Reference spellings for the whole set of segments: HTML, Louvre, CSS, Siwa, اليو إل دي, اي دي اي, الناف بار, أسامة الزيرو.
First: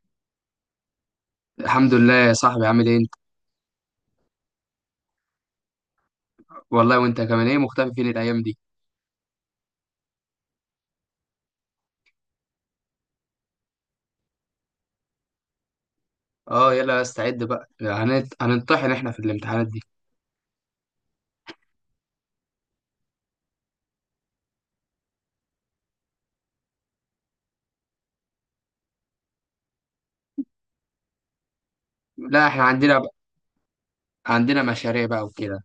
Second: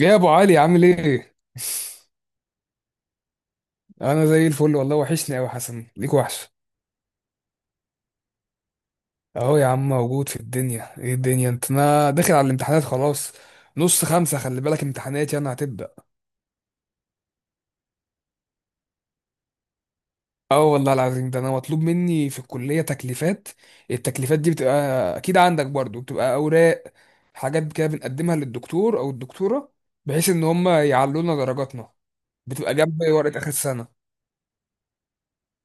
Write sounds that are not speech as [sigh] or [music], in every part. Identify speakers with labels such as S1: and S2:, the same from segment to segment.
S1: ايه يا ابو علي؟ عامل ايه؟
S2: الحمد لله يا صاحبي، عامل ايه انت؟
S1: [laughs] انا زي الفل والله، وحشني قوي حسن، ليك وحش.
S2: والله وانت كمان. ايه مختفي فين الايام دي؟
S1: اهو يا عم، موجود في الدنيا. ايه الدنيا؟ انت انا داخل على الامتحانات خلاص. نص خمسة، خلي بالك، امتحاناتي انا هتبدأ.
S2: اه، يلا استعد بقى. هنطحن احنا في الامتحانات دي.
S1: اه، والله العظيم ده انا مطلوب مني في الكلية تكليفات. التكليفات دي بتبقى، اكيد عندك برضو، بتبقى اوراق، حاجات كده بنقدمها للدكتور او الدكتورة، بحيث ان هم يعلونا درجاتنا.
S2: لا، احنا
S1: بتبقى
S2: عندنا
S1: جنب
S2: بقى،
S1: ورقة اخر السنة.
S2: عندنا مشاريع بقى وكده.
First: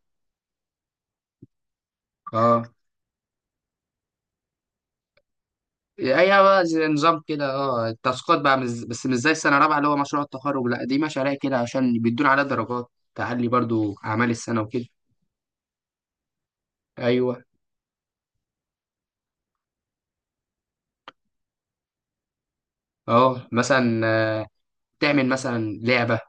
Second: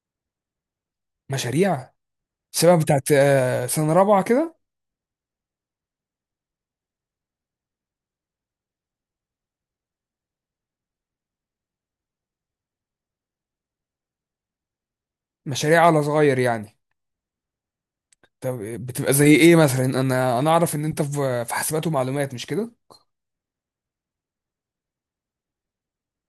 S1: مشاريع،
S2: اه.
S1: شبه بتاعت سنة رابعة كده.
S2: ايوه بقى، زي نظام كده، اه التاسكات بقى بس مش زي السنه الرابعه اللي هو مشروع التخرج. لا، دي مشاريع كده عشان بيدونا عليها درجات تعلي برضو اعمال السنه وكده.
S1: مشاريع على صغير يعني.
S2: ايوه.
S1: طب بتبقى زي ايه مثلا؟ انا اعرف ان انت في حاسبات ومعلومات، مش كده؟
S2: اه مثلا، تعمل مثلا لعبه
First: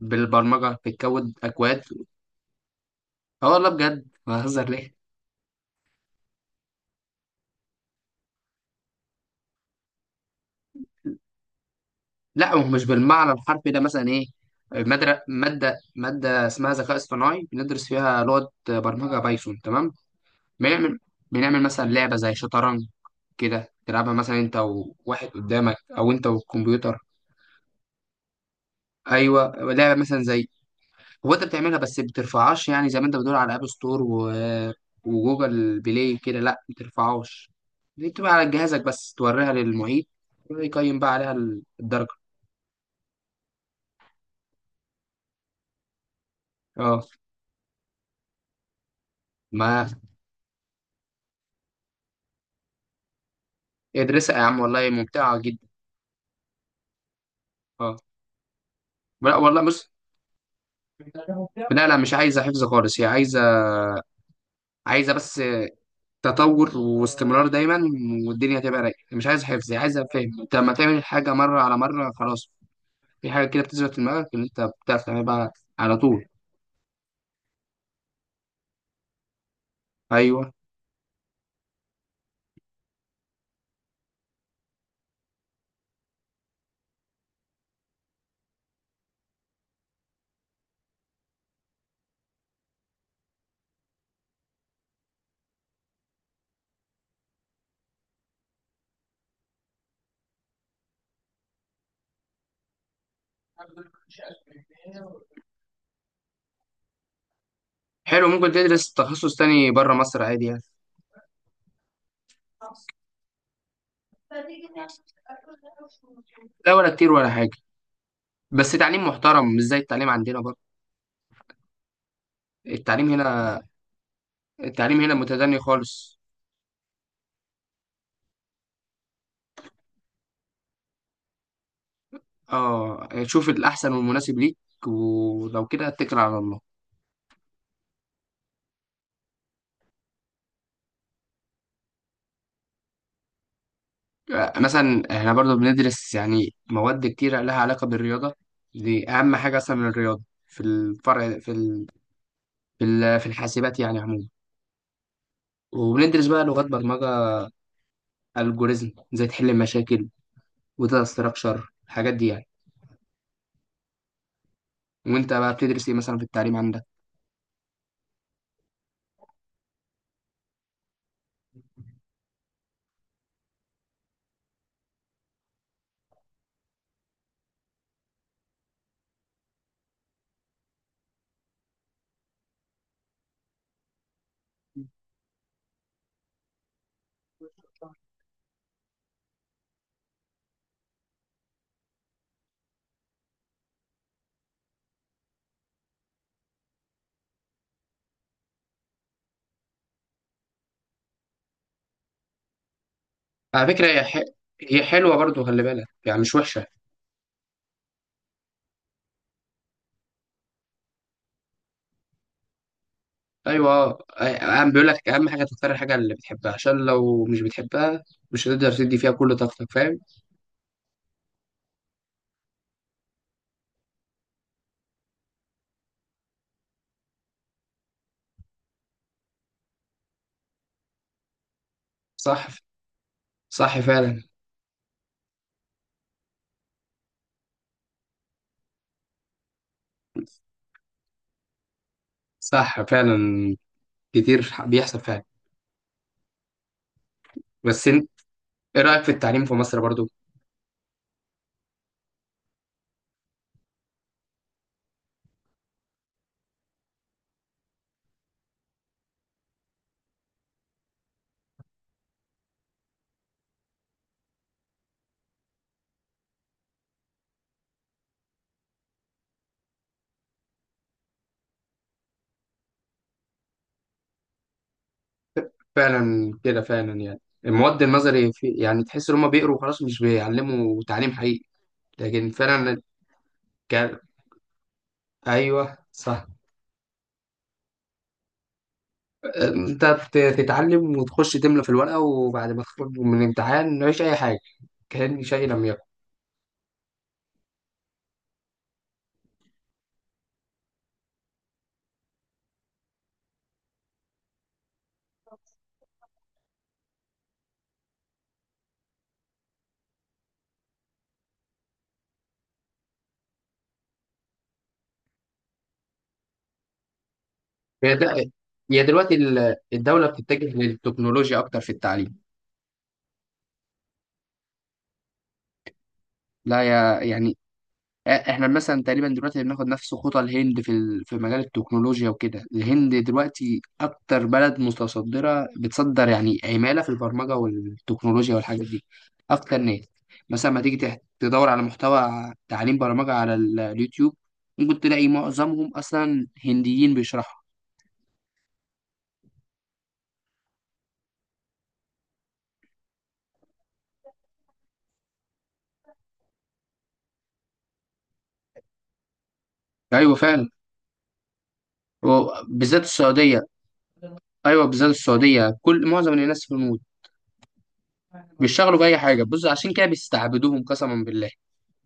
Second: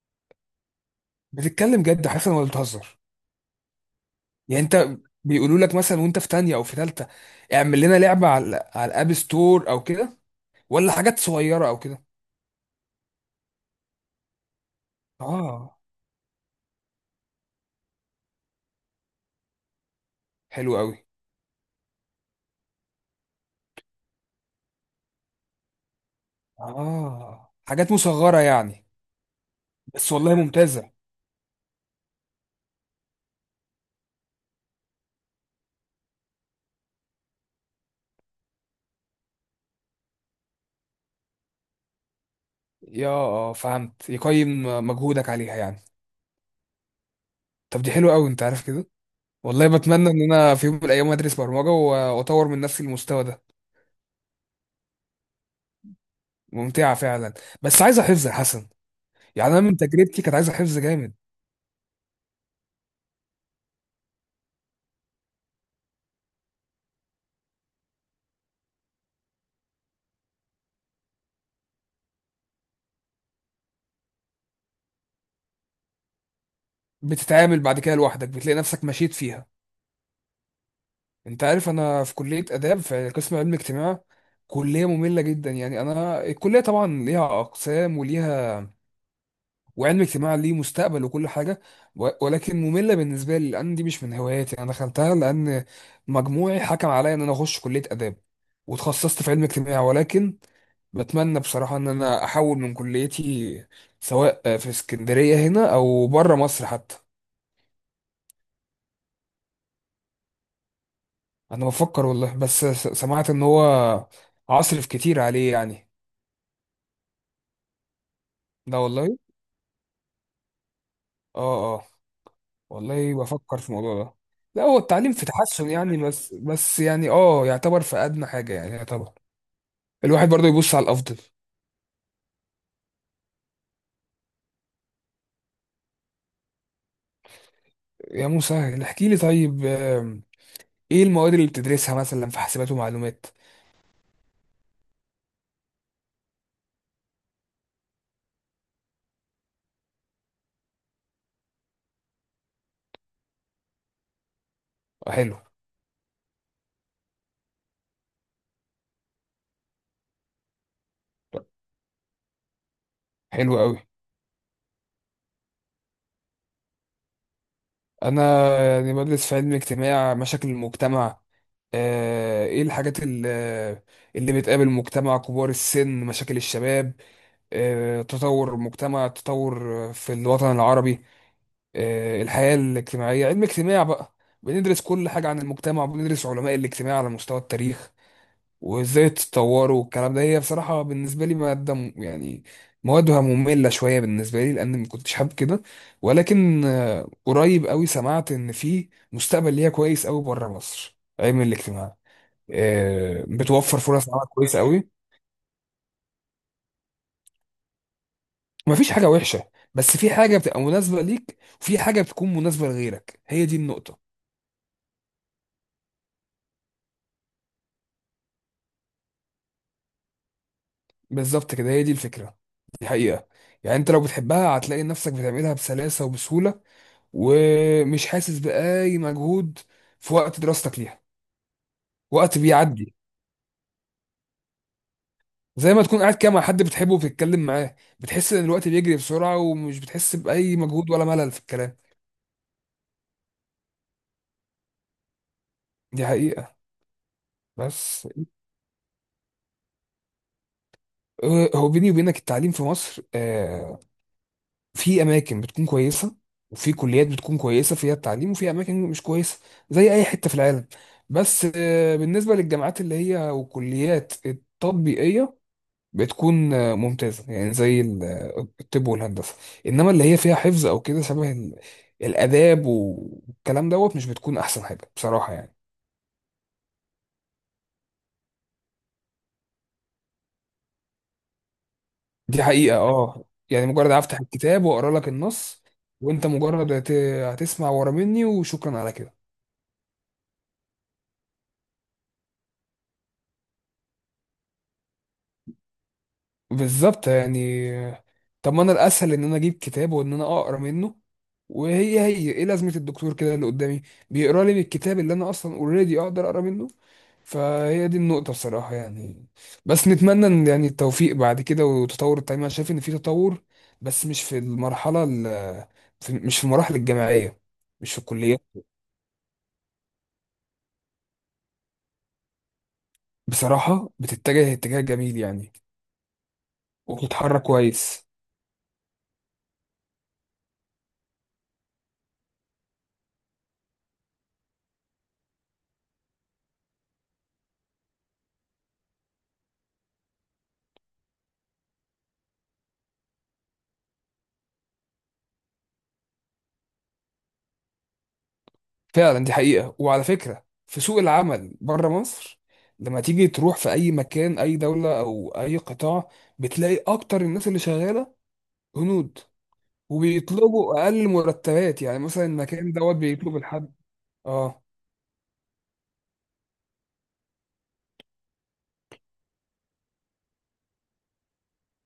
S2: بالبرمجه، بتكود اكواد.
S1: بتتكلم جد حسن ولا بتهزر؟
S2: اه والله بجد، ما
S1: يعني
S2: بهزر
S1: انت
S2: ليه.
S1: بيقولوا لك مثلا وانت في تانية او في تالتة: اعمل لنا لعبة على الاب ستور او كده، ولا حاجات صغيرة او كده؟
S2: لا، هو مش بالمعنى الحرفي ده. مثلا ايه، مادة
S1: اه،
S2: مادة مادة اسمها ذكاء اصطناعي بندرس فيها لغة برمجة بايثون، تمام.
S1: حلو قوي.
S2: بنعمل بنعمل مثلا لعبة زي شطرنج كده، تلعبها مثلا انت وواحد قدامك او انت والكمبيوتر.
S1: اه، حاجات مصغرة يعني.
S2: ايوه لعبة
S1: بس
S2: مثلا
S1: والله
S2: زي،
S1: ممتازة.
S2: هو انت بتعملها بس بترفعهاش، يعني زي ما انت بتقول على اب ستور وجوجل بلاي كده. لا بترفعهاش، دي بتبقى على جهازك بس توريها للمعيد يقيم بقى عليها الدرجة.
S1: يا فهمت، يقيم مجهودك عليها يعني.
S2: اه.
S1: طب دي حلوة قوي، انت عارف كده. والله
S2: ما
S1: بتمنى ان انا في يوم من الايام ادرس برمجة واطور من نفسي المستوى ده.
S2: ادرسها يا عم، والله ممتعة جدا.
S1: ممتعة فعلا، بس
S2: اه،
S1: عايزة حفظ يا حسن.
S2: لا
S1: يعني أنا
S2: والله
S1: من
S2: بص.
S1: تجربتي كانت عايزة حفظ جامد.
S2: لا لا مش عايزه حفظ خالص، هي عايزه، عايزه تطور واستمرار دايما، والدنيا هتبقى رايقه. مش عايزه حفظ، هي عايزه فهم. انت لما تعمل الحاجه مره على مره، خلاص في حاجه كده بتثبت في دماغك ان انت بتعرف تعملها بقى على طول.
S1: بتتعامل بعد كده لوحدك، بتلاقي نفسك مشيت فيها.
S2: ايوه.
S1: أنت عارف أنا في كلية آداب، في قسم علم اجتماع. كلية مملة جدا. يعني أنا الكلية طبعا ليها أقسام وليها، وعلم اجتماع ليه مستقبل وكل حاجة، ولكن مملة بالنسبة لي، لأن دي مش من هواياتي. أنا دخلتها لأن مجموعي حكم عليا إن أنا أخش كلية آداب، وتخصصت في علم اجتماع. ولكن بتمنى بصراحة إن أنا أحول من كليتي، سواء في اسكندرية هنا أو بره مصر حتى.
S2: حلو، ممكن تدرس تخصص تاني بره مصر عادي يعني.
S1: أنا بفكر والله، بس سمعت إن هو عصرف كتير عليه يعني.
S2: لا ولا كتير ولا حاجه، بس
S1: لا
S2: تعليم
S1: والله.
S2: محترم مش زي التعليم عندنا برضه.
S1: اه، اه،
S2: التعليم
S1: والله بفكر
S2: هنا،
S1: في الموضوع ده. لا، هو
S2: التعليم
S1: التعليم
S2: هنا
S1: في
S2: متدني
S1: تحسن يعني،
S2: خالص.
S1: بس بس يعني يعتبر في ادنى حاجه، يعني يعتبر الواحد برضه يبص على الافضل.
S2: اه شوف الاحسن والمناسب ليك، ولو كده اتكل على الله.
S1: يا موسى، احكي لي طيب. ايه المواد اللي بتدرسها مثلا في حاسبات ومعلومات؟
S2: مثلا احنا برضو بندرس يعني مواد كتيرة لها علاقة بالرياضة، دي أهم حاجة أصلا من الرياضة في الفرع في في الحاسبات يعني عموما.
S1: آه، حلو.
S2: وبندرس بقى لغات برمجة، الجوريزم ازاي تحل المشاكل، وداتا ستراكشر، الحاجات دي يعني.
S1: حلو قوي.
S2: وانت بقى بتدرس ايه مثلا في التعليم عندك؟
S1: انا يعني بدرس في علم اجتماع مشاكل المجتمع، ايه الحاجات اللي بتقابل المجتمع: كبار السن، مشاكل الشباب، تطور المجتمع، تطور في الوطن العربي، الحياة الاجتماعية. علم اجتماع بقى، بندرس كل حاجة عن المجتمع، وبندرس علماء الاجتماع على مستوى التاريخ وازاي اتطوروا والكلام ده. هي بصراحة بالنسبة لي مادة يعني موادها مملة شوية بالنسبة لي، لأن ما كنتش حابب كده. ولكن قريب قوي سمعت إن في مستقبل ليها كويس قوي بره مصر، علم الاجتماع
S2: على
S1: بتوفر
S2: فكرة
S1: فرص عمل كويسة
S2: هي
S1: قوي.
S2: حلوة برضو، خلي بالك يعني مش وحشة.
S1: مفيش حاجة وحشة، بس في حاجة بتبقى مناسبة ليك وفي حاجة بتكون مناسبة لغيرك، هي دي
S2: أيوة.
S1: النقطة.
S2: أهم بيقول لك، أهم حاجة تختار الحاجة اللي بتحبها، عشان لو مش بتحبها مش هتقدر تدي فيها كل طاقتك، فاهم.
S1: بالظبط كده، هي دي الفكرة، دي حقيقة. يعني انت لو بتحبها هتلاقي نفسك بتعملها بسلاسة وبسهولة، ومش حاسس بأي مجهود في وقت دراستك ليها. وقت
S2: صح.
S1: بيعدي،
S2: صح فعلا.
S1: زي ما تكون قاعد كده مع حد بتحبه وبتتكلم معاه، بتحس ان الوقت بيجري بسرعة، ومش بتحس بأي مجهود ولا ملل في الكلام.
S2: صح فعلا، كتير بيحصل فعلا.
S1: دي حقيقة.
S2: بس
S1: بس
S2: انت ايه رأيك في التعليم في مصر برضو؟
S1: اه، هو بيني وبينك التعليم في مصر في اماكن بتكون كويسه، وفي كليات بتكون كويسه فيها التعليم، وفي اماكن مش كويسه، زي اي حته في العالم. بس بالنسبه للجامعات اللي هي والكليات التطبيقيه، بتكون ممتازه، يعني زي الطب والهندسه. انما اللي هي فيها حفظ او كده، شبه الاداب والكلام دوت، مش بتكون احسن حاجه بصراحه يعني.
S2: فعلا كده فعلا يعني، المواد النظري في يعني تحس ان هم بيقروا وخلاص مش بيعلموا تعليم حقيقي. لكن
S1: دي حقيقه.
S2: فعلا،
S1: اه يعني مجرد
S2: ك...
S1: افتح الكتاب واقرا لك النص،
S2: ايوه صح.
S1: وانت مجرد هتسمع ورا مني وشكرا على كده.
S2: انت تتعلم وتخش تملى في الورقة، وبعد ما تخرج من الامتحان مفيش اي حاجة، كأن شيء لم يكن.
S1: بالظبط يعني. طب ما انا الاسهل ان انا اجيب كتاب وان انا اقرا منه. وهي هي ايه لازمه الدكتور كده اللي قدامي بيقرا لي من الكتاب، اللي انا اصلا اوريدي اقدر اقرا منه؟ فهي دي النقطه بصراحه يعني. بس نتمنى ان يعني التوفيق بعد كده وتطور التعليم. انا شايف ان في تطور، بس مش في المرحله ال- في مش في المراحل الجامعيه،
S2: هي
S1: مش في
S2: د-
S1: الكليه.
S2: هي دلوقتي الدولة بتتجه للتكنولوجيا اكتر في التعليم.
S1: بصراحه بتتجه اتجاه جميل يعني،
S2: لا يا يعني،
S1: وبتتحرك كويس.
S2: احنا مثلا تقريبا دلوقتي بناخد نفس خطى الهند في في مجال التكنولوجيا وكده. الهند دلوقتي اكتر بلد متصدره، بتصدر يعني عماله في البرمجه والتكنولوجيا والحاجات دي. اكتر ناس مثلا ما تيجي تدور على محتوى تعليم برمجه على اليوتيوب، ممكن تلاقي معظمهم اصلا هنديين بيشرحوا.
S1: فعلا، دي حقيقة. وعلى فكرة في سوق العمل بره مصر، لما تيجي تروح في أي مكان، أي دولة أو أي قطاع، بتلاقي أكتر الناس اللي شغالة هنود.
S2: ايوه فعلا،
S1: وبيطلبوا أقل مرتبات، يعني مثلا
S2: و-
S1: المكان
S2: بالذات
S1: دوت بيطلب
S2: السعوديه.
S1: الحد. آه،
S2: ايوه بالذات السعوديه، كل معظم الناس في الهنود بيشتغلوا باي حاجه، بص عشان كده بيستعبدوهم قسما بالله.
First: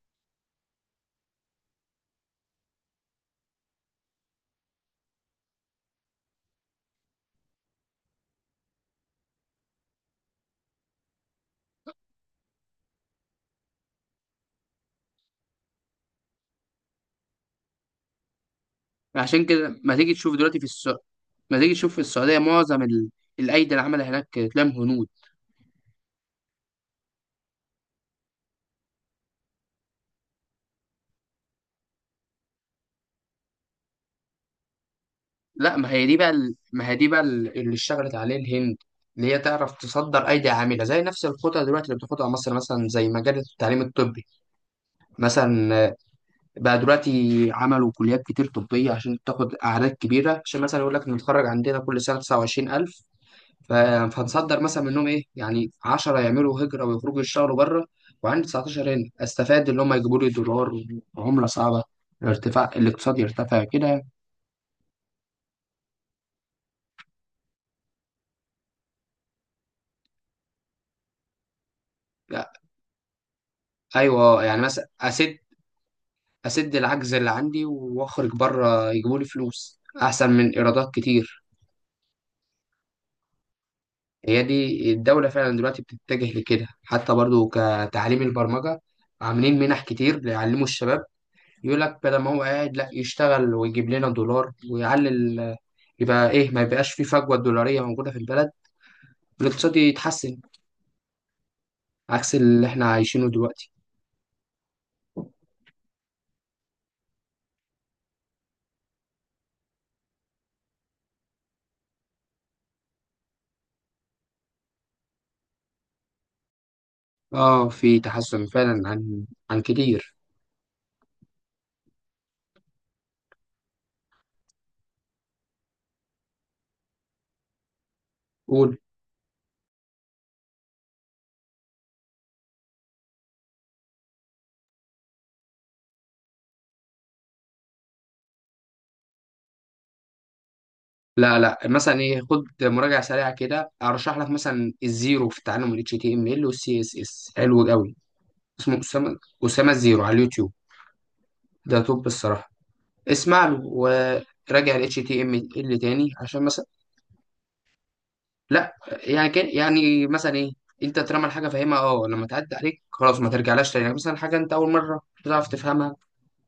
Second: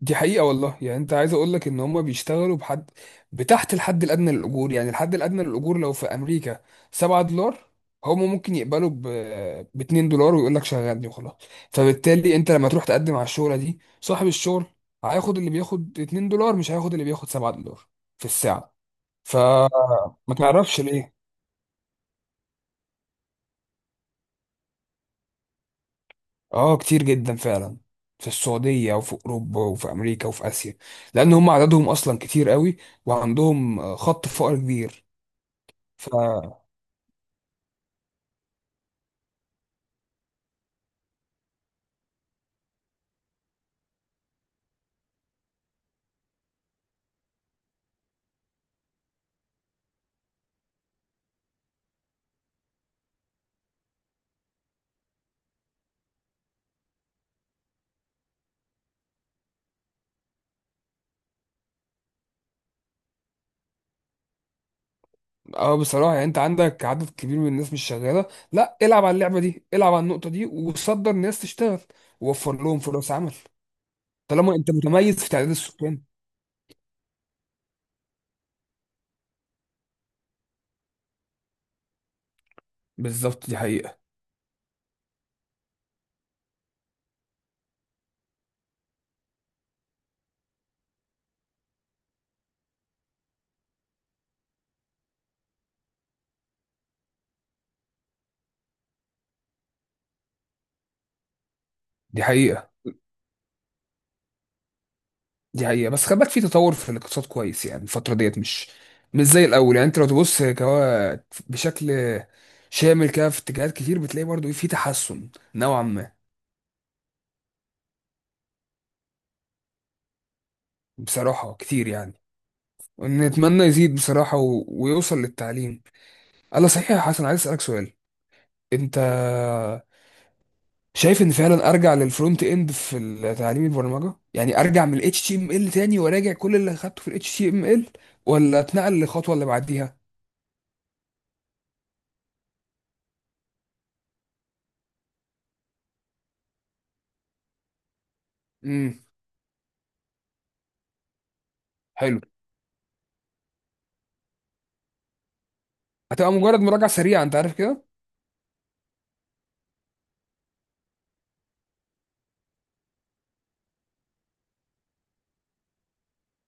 S1: دي حقيقة والله. يعني انت عايز اقول لك ان هم بيشتغلوا بحد، بتحت الحد الادنى للاجور. يعني الحد الادنى للاجور لو في امريكا $7، هم ممكن يقبلوا ب $2، ويقول لك شغلني وخلاص. فبالتالي انت لما تروح تقدم على الشغلة دي، صاحب الشغل هياخد اللي بياخد $2، مش هياخد اللي بياخد $7 في الساعة.
S2: عشان كده ما تيجي
S1: فما
S2: تشوف دلوقتي في
S1: تعرفش
S2: السعودية،
S1: ليه.
S2: ما تيجي تشوف في السعودية معظم الأيدي العاملة هناك تلاقيهم هنود.
S1: اه، كتير جدا فعلا في السعودية وفي أوروبا وفي أمريكا وفي آسيا، لأن هم عددهم أصلا كتير قوي، وعندهم خط فقر كبير.
S2: لا، ما هي
S1: ف
S2: دي بقى ال... ما هي دي بقى اللي اشتغلت عليه الهند، اللي هي تعرف تصدر أيدي عاملة. زي نفس الخطة دلوقتي اللي بتاخدها مصر، مثلا زي مجال التعليم الطبي. مثلا بقى دلوقتي عملوا كليات كتير طبية عشان تاخد أعداد كبيرة، عشان مثلا يقول لك نتخرج عندنا كل سنة 29,000. ف- فهتصدر مثلا منهم ايه يعني 10 يعملوا هجره ويخرجوا يشتغلوا بره، وعندي 19 هنا استفاد اللي هم يجيبوا لي دولار، عمله صعبه، الارتفاع الاقتصاد يرتفع كده.
S1: اه، بصراحه يعني انت عندك عدد كبير من الناس مش شغاله. لا، العب على اللعبه دي، العب على النقطه دي، وصدر ناس تشتغل، ووفر لهم فرص عمل.
S2: ايوه
S1: طالما
S2: يعني،
S1: انت
S2: مثلا
S1: متميز في
S2: اسد،
S1: تعداد السكان.
S2: اسد العجز اللي عندي، واخرج بره يجيبوا لي فلوس احسن من ايرادات كتير.
S1: بالظبط، دي حقيقه.
S2: هي دي الدوله فعلا دلوقتي بتتجه لكده، حتى برضو كتعليم البرمجه عاملين منح كتير ليعلموا الشباب. يقول لك بدل ما هو قاعد لا يشتغل ويجيب لنا دولار ويعلي يبقى ايه، ما يبقاش في فجوة دولارية موجودة في البلد، والاقتصاد يتحسن،
S1: دي
S2: عكس اللي
S1: حقيقه.
S2: احنا عايشينه دلوقتي.
S1: دي حقيقه، بس خلي بالك في تطور في الاقتصاد كويس يعني. الفتره ديت مش زي الاول، يعني انت لو تبص كوا بشكل شامل كده، في اتجاهات كتير بتلاقي برضو في تحسن نوعا ما.
S2: اه في تحسن فعلا، عن كتير.
S1: بصراحه كتير يعني. نتمنى يزيد بصراحه ويوصل للتعليم. الله، صحيح يا حسن، عايز اسالك سؤال.
S2: قول.
S1: انت شايف ان فعلا ارجع للفرونت اند في تعليم البرمجه، يعني ارجع من الاتش تي ام ال HTML تاني، وراجع كل اللي اخدته في الاتش تي ام ال HTML، ولا اتنقل للخطوه اللي بعديها؟
S2: لا لا مثلا ايه، خد مراجعة سريعة كده، ارشح لك مثلا الزيرو في تعلم ال HTML وال CSS، حلو قوي. اسمه
S1: امم.
S2: اسامة، اسامة الزيرو على اليوتيوب، ده توب
S1: حلو،
S2: الصراحة. اسمع له وراجع ال HTML تاني،
S1: هتبقى
S2: عشان
S1: مجرد
S2: مثلا،
S1: مراجعه سريعه، انت عارف كده.
S2: لا يعني كان يعني مثلا ايه، انت طالما الحاجه فاهمها اه لما تعدي عليك خلاص ما ترجعلاش تاني. يعني مثلا حاجه انت اول مره بتعرف تفهمها،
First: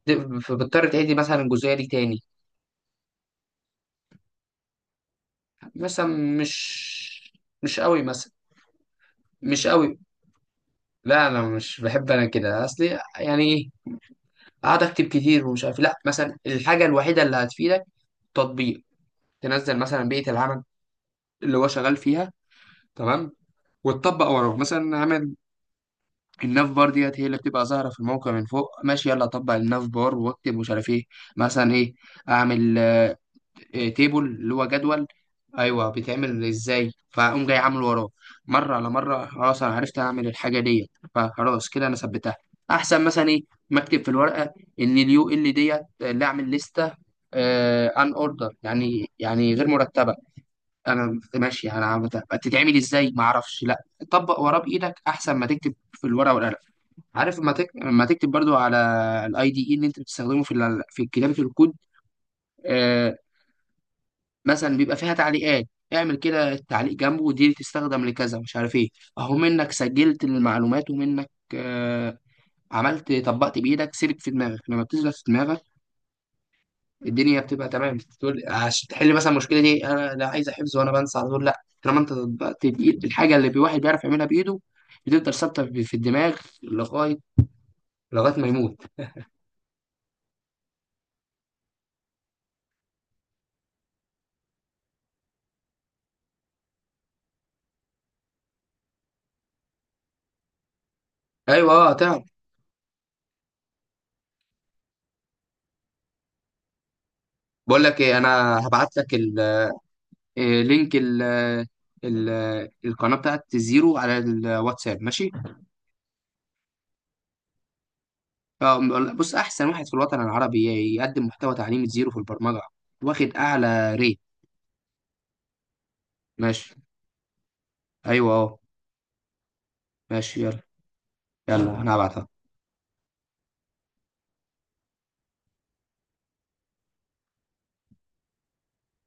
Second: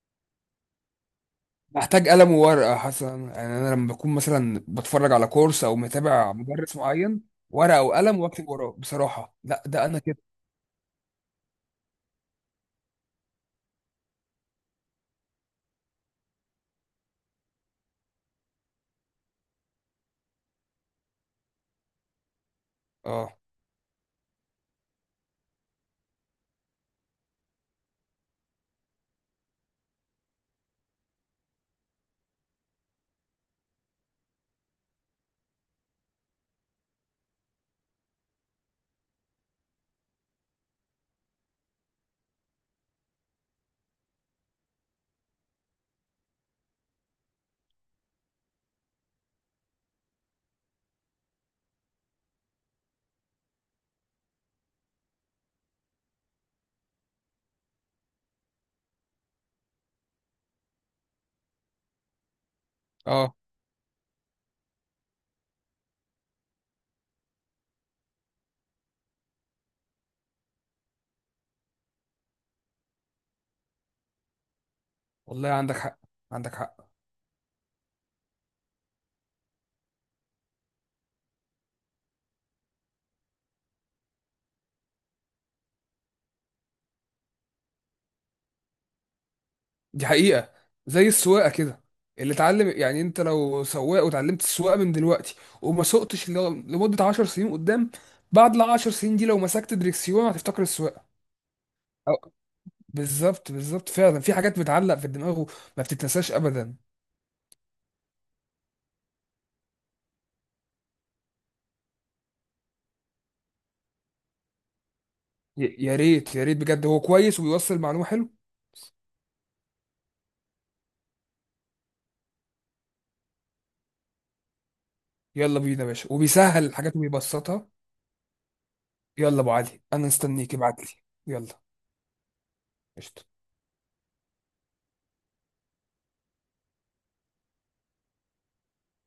S2: فبتضطر تعيد مثلا الجزئيه دي
S1: محتاج
S2: تاني.
S1: قلم وورقه حسنا؟ يعني انا لما بكون مثلا بتفرج على كورس او
S2: مثلا
S1: متابع مدرس معين،
S2: مش، مش
S1: ورقه
S2: قوي
S1: وقلم
S2: مثلا،
S1: واكتب وراه بصراحه؟ لا،
S2: مش
S1: ده
S2: قوي،
S1: انا كده.
S2: لا انا مش بحب. انا كده اصلي يعني ايه، اقعد اكتب كتير ومش عارف إيه. لا، مثلا الحاجه الوحيده اللي هتفيدك تطبيق، تنزل مثلا بيئه العمل اللي هو شغال فيها، تمام؟
S1: اه،
S2: وتطبق وراه. مثلا عامل الناف بار ديت هي اللي بتبقى ظاهرة في الموقع من فوق، ماشي يلا أطبق الناف بار وأكتب مش عارف إيه. مثلا إيه، أعمل إيه، تيبل اللي هو جدول. أيوه بيتعمل إزاي؟ فأقوم جاي عامله وراه، مرة على مرة خلاص أنا عرفت أعمل الحاجة ديت، فخلاص كده أنا ثبتها. أحسن مثلا إيه مكتب في الورقة، إن اليو إل ديت اللي أعمل لستة أن أوردر يعني، يعني غير مرتبة. انا ماشي انا بتتعمل ازاي، ما اعرفش. لا، طبق وراه بايدك احسن ما تكتب في الورقه والقلم. عارف لما لما تكتب برضو على الاي دي اي اللي انت بتستخدمه في في كتابه الكود، آه،
S1: اه،
S2: مثلا بيبقى فيها تعليقات، اعمل كده تعليق جنبه ودي تستخدم لكذا مش عارف ايه. اهو منك سجلت المعلومات، ومنك آه عملت، طبقت بايدك، سيبك في دماغك، لما بتثبت في
S1: والله
S2: دماغك
S1: عندك حق، عندك حق.
S2: الدنيا بتبقى تمام. تقول عشان تحل مثلا المشكله دي، انا لا عايزه حفظ وانا بنسى على طول. لا، طالما انت طبقت بايد، الحاجه اللي الواحد بيعرف يعملها بايده بتفضل ثابته في الدماغ، لغايه، ما يموت.
S1: دي حقيقة. زي السواقة كده، اللي اتعلم، يعني انت لو سواق وتعلمت السواقة من دلوقتي، وما سوقتش لمدة 10 سنين قدام، بعد ال 10 سنين دي لو مسكت دريكسيون هتفتكر السواقة.
S2: ايوه اه.
S1: أو بالظبط، بالظبط فعلا، في حاجات بتعلق في الدماغ وما بتتنساش ابدا.
S2: بقول لك ايه، انا هبعت لك إيه، لينك ال القناه بتاعت زيرو على الواتساب، ماشي.
S1: يا ريت يا ريت بجد، هو كويس وبيوصل معلومة حلو.
S2: آه، بص احسن واحد في الوطن العربي يقدم محتوى تعليمي زيرو في البرمجه، واخد اعلى ريت.
S1: يلا بينا يا باشا، وبيسهل
S2: ماشي.
S1: الحاجات وبيبسطها.
S2: ايوه اه.
S1: يلا ابو علي، انا
S2: ماشي
S1: مستنيك
S2: يلا.
S1: ابعت لي. يلا.
S2: يلا انا هبعتها.
S1: قشطة.